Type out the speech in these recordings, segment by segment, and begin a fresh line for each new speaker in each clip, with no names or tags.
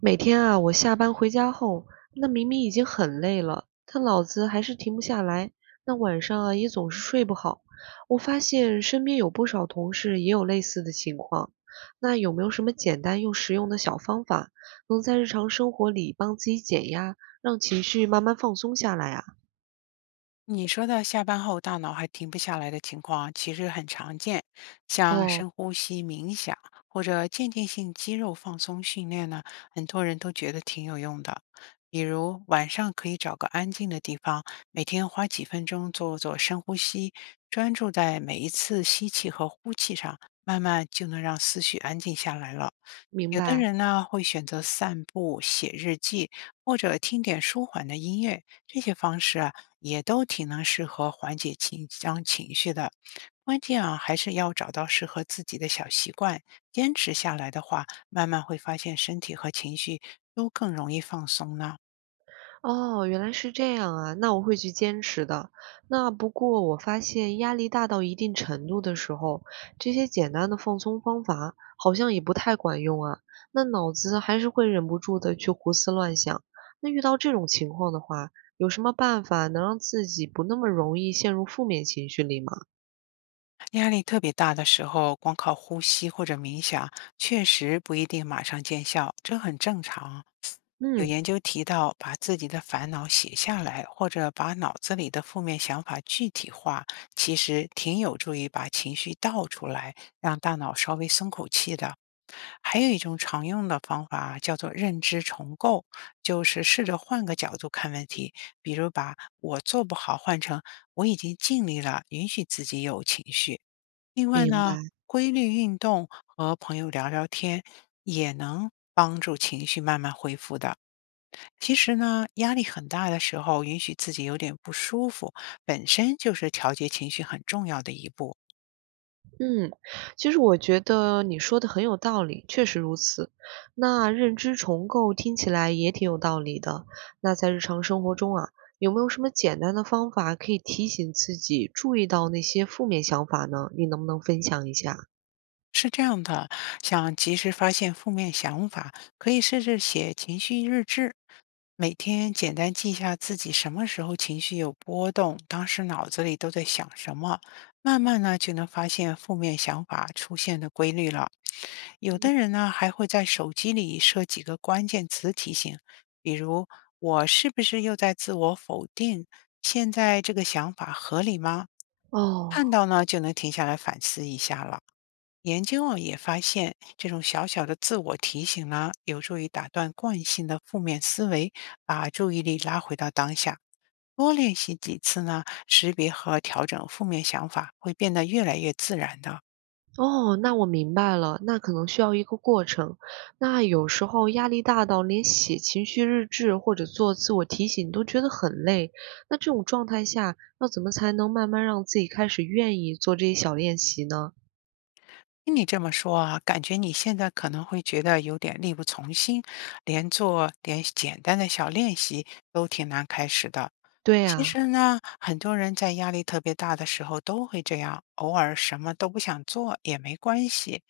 每天啊，我下班回家后，那明明已经很累了，但脑子还是停不下来。那晚上啊，也总是睡不好。我发现身边有不少同事也有类似的情况。那有没有什么简单又实用的小方法，能在日常生活里帮自己减压，让情绪慢慢放松下来啊？
你说的下班后大脑还停不下来的情况，其实很常见。像
哦，
深呼吸、冥想或者渐进性肌肉放松训练呢，很多人都觉得挺有用的。比如晚上可以找个安静的地方，每天花几分钟做做深呼吸，专注在每一次吸气和呼气上，慢慢就能让思绪安静下来了。
明
有的
白。
人呢会选择散步、写日记，或者听点舒缓的音乐。这些方式啊，也都挺能适合缓解紧张情绪的。关键啊，还是要找到适合自己的小习惯，坚持下来的话，慢慢会发现身体和情绪都更容易放松呢。
哦，原来是这样啊，那我会去坚持的。那不过我发现压力大到一定程度的时候，这些简单的放松方法好像也不太管用啊。那脑子还是会忍不住的去胡思乱想。那遇到这种情况的话，有什么办法能让自己不那么容易陷入负面情绪里吗？
压力特别大的时候，光靠呼吸或者冥想，确实不一定马上见效，这很正常啊。有
嗯，
研究提到，把自己的烦恼写下来，或者把脑子里的负面想法具体化，其实挺有助于把情绪倒出来，让大脑稍微松口气的。还有一种常用的方法叫做认知重构，就是试着换个角度看问题，比如把“我做不好”换成“我已经尽力了”，允许自己有情绪。另外
明
呢，
白。
规律运动和朋友聊聊天也能帮助情绪慢慢恢复的。其实呢，压力很大的时候，允许自己有点不舒服，本身就是调节情绪很重要的一步。
嗯，其实我觉得你说的很有道理，确实如此。那认知重构听起来也挺有道理的。那在日常生活中啊，有没有什么简单的方法可以提醒自己注意到那些负面想法呢？你能不能分享一下？
是这样的，想及时发现负面想法，可以试着写情绪日志，每天简单记下自己什么时候情绪有波动，当时脑子里都在想什么，慢慢呢就能发现负面想法出现的规律了。有的人呢还会在手机里设几个关键词提醒，比如“我是不是又在自我否定？现在这个想法合理吗？”
哦，
看到呢就能停下来反思一下了。研究啊也发现，这种小小的自我提醒呢，有助于打断惯性的负面思维，把注意力拉回到当下。多练习几次呢，识别和调整负面想法会变得越来越自然的。
哦，那我明白了，那可能需要一个过程。那有时候压力大到连写情绪日志或者做自我提醒都觉得很累，那这种状态下，要怎么才能慢慢让自己开始愿意做这些小练习呢？
听你这么说啊，感觉你现在可能会觉得有点力不从心，连做点简单的小练习都挺难开始的。
对
其
啊，
实呢，很多人在压力特别大的时候都会这样，偶尔什么都不想做也没关系。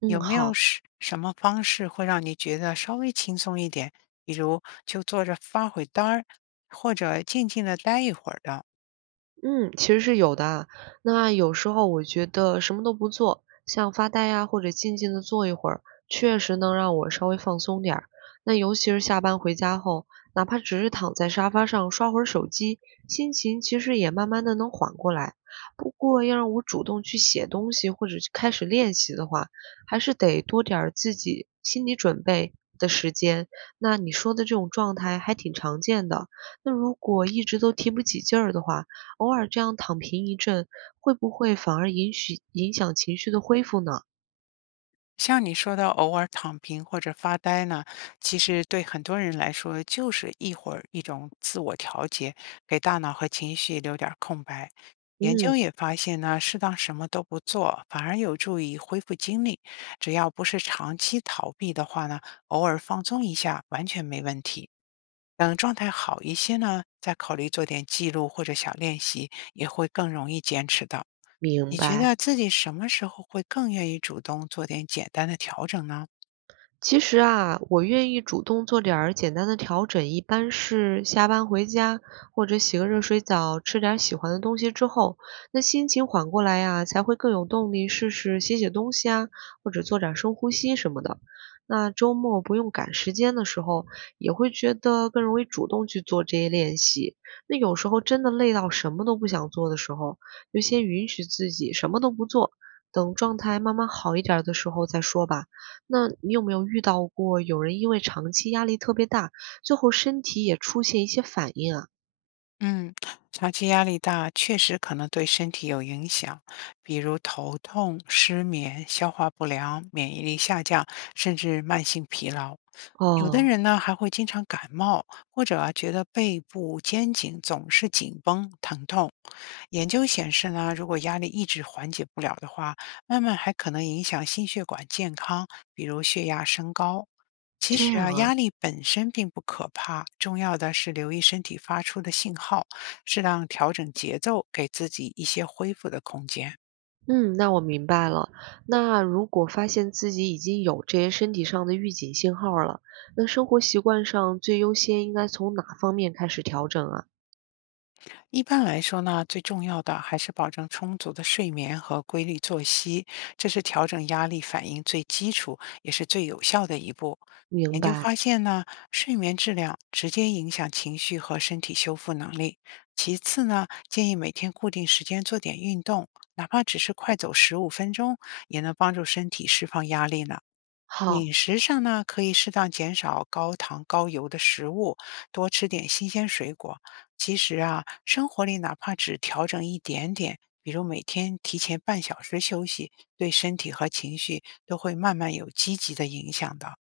嗯，
有没有
好。
什么方式会让你觉得稍微轻松一点？比如就坐着发会呆儿，或者静静的待一会儿的。
嗯，其实是有的啊。那有时候我觉得什么都不做，像发呆呀、或者静静的坐一会儿，确实能让我稍微放松点儿。那尤其是下班回家后，哪怕只是躺在沙发上刷会儿手机，心情其实也慢慢的能缓过来。不过要让我主动去写东西或者去开始练习的话，还是得多点儿自己心理准备的时间。那你说的这种状态还挺常见的。那如果一直都提不起劲儿的话，偶尔这样躺平一阵，会不会反而影响情绪的恢复呢？
像你说的偶尔躺平或者发呆呢，其实对很多人来说就是一会儿一种自我调节，给大脑和情绪留点儿空白。研究
嗯，
也发现呢，适当什么都不做，反而有助于恢复精力。只要不是长期逃避的话呢，偶尔放松一下完全没问题。等状态好一些呢，再考虑做点记录或者小练习，也会更容易坚持到。
明
你觉得
白。
自己什么时候会更愿意主动做点简单的调整呢？
其实啊，我愿意主动做点儿简单的调整，一般是下班回家或者洗个热水澡，吃点儿喜欢的东西之后，那心情缓过来呀，才会更有动力试试写写东西啊，或者做点儿深呼吸什么的。那周末不用赶时间的时候，也会觉得更容易主动去做这些练习。那有时候真的累到什么都不想做的时候，就先允许自己什么都不做，等状态慢慢好一点儿的时候再说吧。那你有没有遇到过有人因为长期压力特别大，最后身体也出现一些反应啊？
嗯，长期压力大确实可能对身体有影响，比如头痛、失眠、消化不良、免疫力下降，甚至慢性疲劳。有的
哦，
人呢还会经常感冒，或者啊觉得背部、肩颈总是紧绷、疼痛。研究显示呢，如果压力一直缓解不了的话，慢慢还可能影响心血管健康，比如血压升高。其
这
实
样
啊，
啊，
压力本身并不可怕，重要的是留意身体发出的信号，适当调整节奏，给自己一些恢复的空间。
嗯，那我明白了。那如果发现自己已经有这些身体上的预警信号了，那生活习惯上最优先应该从哪方面开始调整啊？
一般来说呢，最重要的还是保证充足的睡眠和规律作息，这是调整压力反应最基础也是最有效的一步。
明
研究
白，
发现呢，睡眠质量直接影响情绪和身体修复能力。其次呢，建议每天固定时间做点运动，哪怕只是快走15分钟，也能帮助身体释放压力呢。
好。
饮食上呢，可以适当减少高糖高油的食物，多吃点新鲜水果。其实啊，生活里哪怕只调整一点点，比如每天提前半小时休息，对身体和情绪都会慢慢有积极的影响的。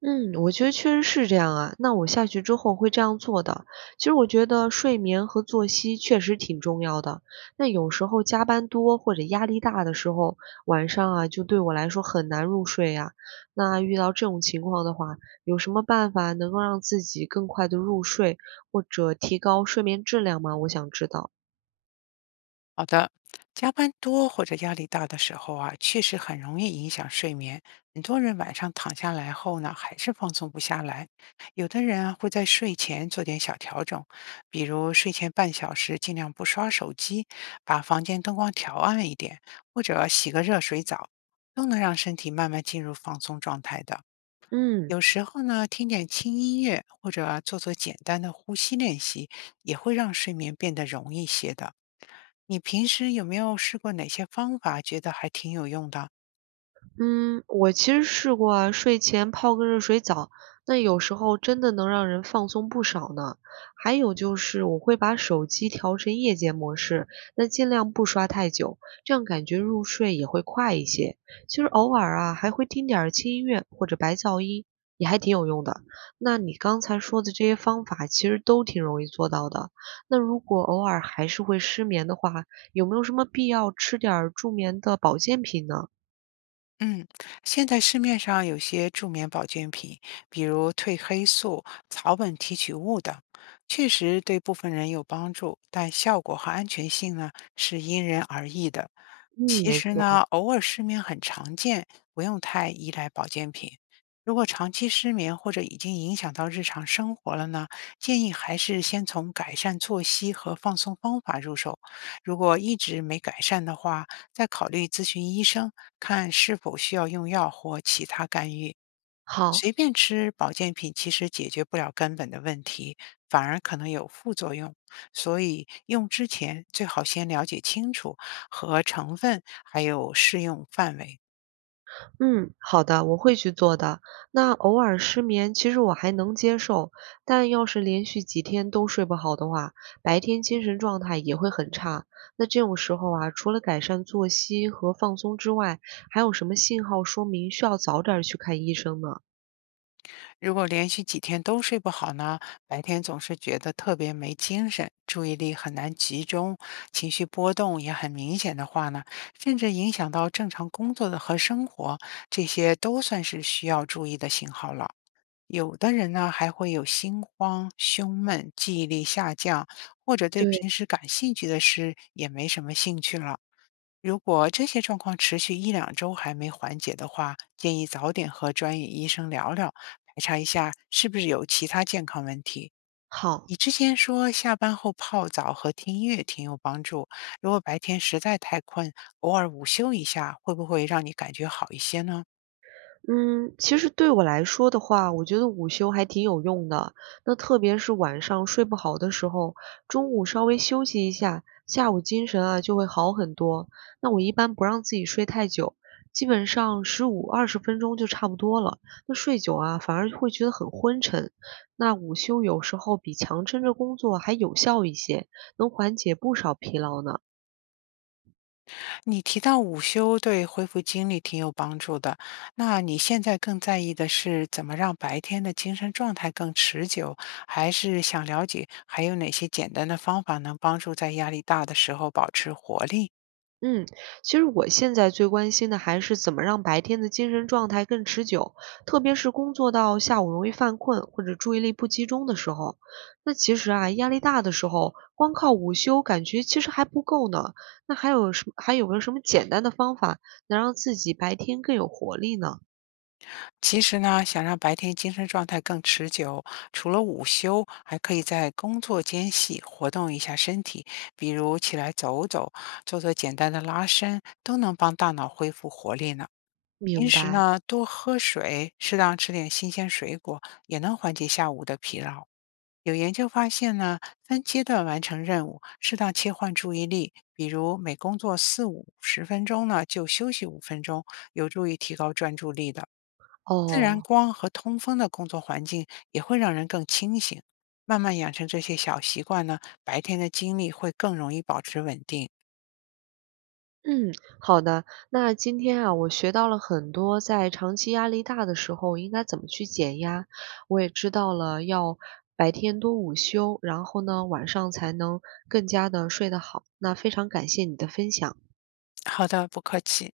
嗯，我觉得确实是这样啊。那我下去之后会这样做的。其实我觉得睡眠和作息确实挺重要的。那有时候加班多或者压力大的时候，晚上啊，就对我来说很难入睡呀。那遇到这种情况的话，有什么办法能够让自己更快的入睡，或者提高睡眠质量吗？我想知道。
好的，加班多或者压力大的时候啊，确实很容易影响睡眠。很多人晚上躺下来后呢，还是放松不下来。有的人啊，会在睡前做点小调整，比如睡前半小时尽量不刷手机，把房间灯光调暗一点，或者洗个热水澡，都能让身体慢慢进入放松状态的。
嗯。
有时候呢，听点轻音乐或者做做简单的呼吸练习，也会让睡眠变得容易些的。你平时有没有试过哪些方法，觉得还挺有用的啊？
嗯，我其实试过啊，睡前泡个热水澡，那有时候真的能让人放松不少呢。还有就是我会把手机调成夜间模式，那尽量不刷太久，这样感觉入睡也会快一些。其实偶尔啊，还会听点儿轻音乐或者白噪音，也还挺有用的。那你刚才说的这些方法，其实都挺容易做到的。那如果偶尔还是会失眠的话，有没有什么必要吃点儿助眠的保健品呢？
嗯，现在市面上有些助眠保健品，比如褪黑素、草本提取物等，确实对部分人有帮助，但效果和安全性呢是因人而异的。
嗯，
其
没
实呢，
错。
偶尔失眠很常见，不用太依赖保健品。如果长期失眠或者已经影响到日常生活了呢，建议还是先从改善作息和放松方法入手。如果一直没改善的话，再考虑咨询医生，看是否需要用药或其他干预。
好，
随便吃保健品其实解决不了根本的问题，反而可能有副作用。所以用之前最好先了解清楚和成分，还有适用范围。
嗯，好的，我会去做的。那偶尔失眠，其实我还能接受，但要是连续几天都睡不好的话，白天精神状态也会很差。那这种时候啊，除了改善作息和放松之外，还有什么信号说明需要早点儿去看医生呢？
如果连续几天都睡不好呢，白天总是觉得特别没精神，注意力很难集中，情绪波动也很明显的话呢，甚至影响到正常工作的和生活，这些都算是需要注意的信号了。有的人呢，还会有心慌、胸闷、记忆力下降，或者对
对，
平时感兴趣的事也没什么兴趣了。如果这些状况持续一两周还没缓解的话，建议早点和专业医生聊聊，排查一下是不是有其他健康问题。
好，
你之前说下班后泡澡和听音乐挺有帮助，如果白天实在太困，偶尔午休一下，会不会让你感觉好一些呢？
嗯，其实对我来说的话，我觉得午休还挺有用的。那特别是晚上睡不好的时候，中午稍微休息一下，下午精神啊就会好很多。那我一般不让自己睡太久，基本上15到20分钟就差不多了。那睡久啊，反而会觉得很昏沉。那午休有时候比强撑着工作还有效一些，能缓解不少疲劳呢。
你提到午休对恢复精力挺有帮助的，那你现在更在意的是怎么让白天的精神状态更持久，还是想了解还有哪些简单的方法能帮助在压力大的时候保持活力？
嗯，其实我现在最关心的还是怎么让白天的精神状态更持久，特别是工作到下午容易犯困或者注意力不集中的时候。那其实啊，压力大的时候，光靠午休感觉其实还不够呢。那还有没有什么简单的方法能让自己白天更有活力呢？
其实呢，想让白天精神状态更持久，除了午休，还可以在工作间隙活动一下身体，比如起来走走，做做简单的拉伸，都能帮大脑恢复活力呢。平
明
时
白。
呢，多喝水，适当吃点新鲜水果，也能缓解下午的疲劳。有研究发现呢，分阶段完成任务，适当切换注意力，比如每工作四五十分钟呢，就休息五分钟，有助于提高专注力的。自然
哦，
光和通风的工作环境也会让人更清醒。慢慢养成这些小习惯呢，白天的精力会更容易保持稳定。
嗯，好的。那今天啊，我学到了很多，在长期压力大的时候应该怎么去减压。我也知道了要白天多午休，然后呢，晚上才能更加的睡得好。那非常感谢你的分享。
好的，不客气。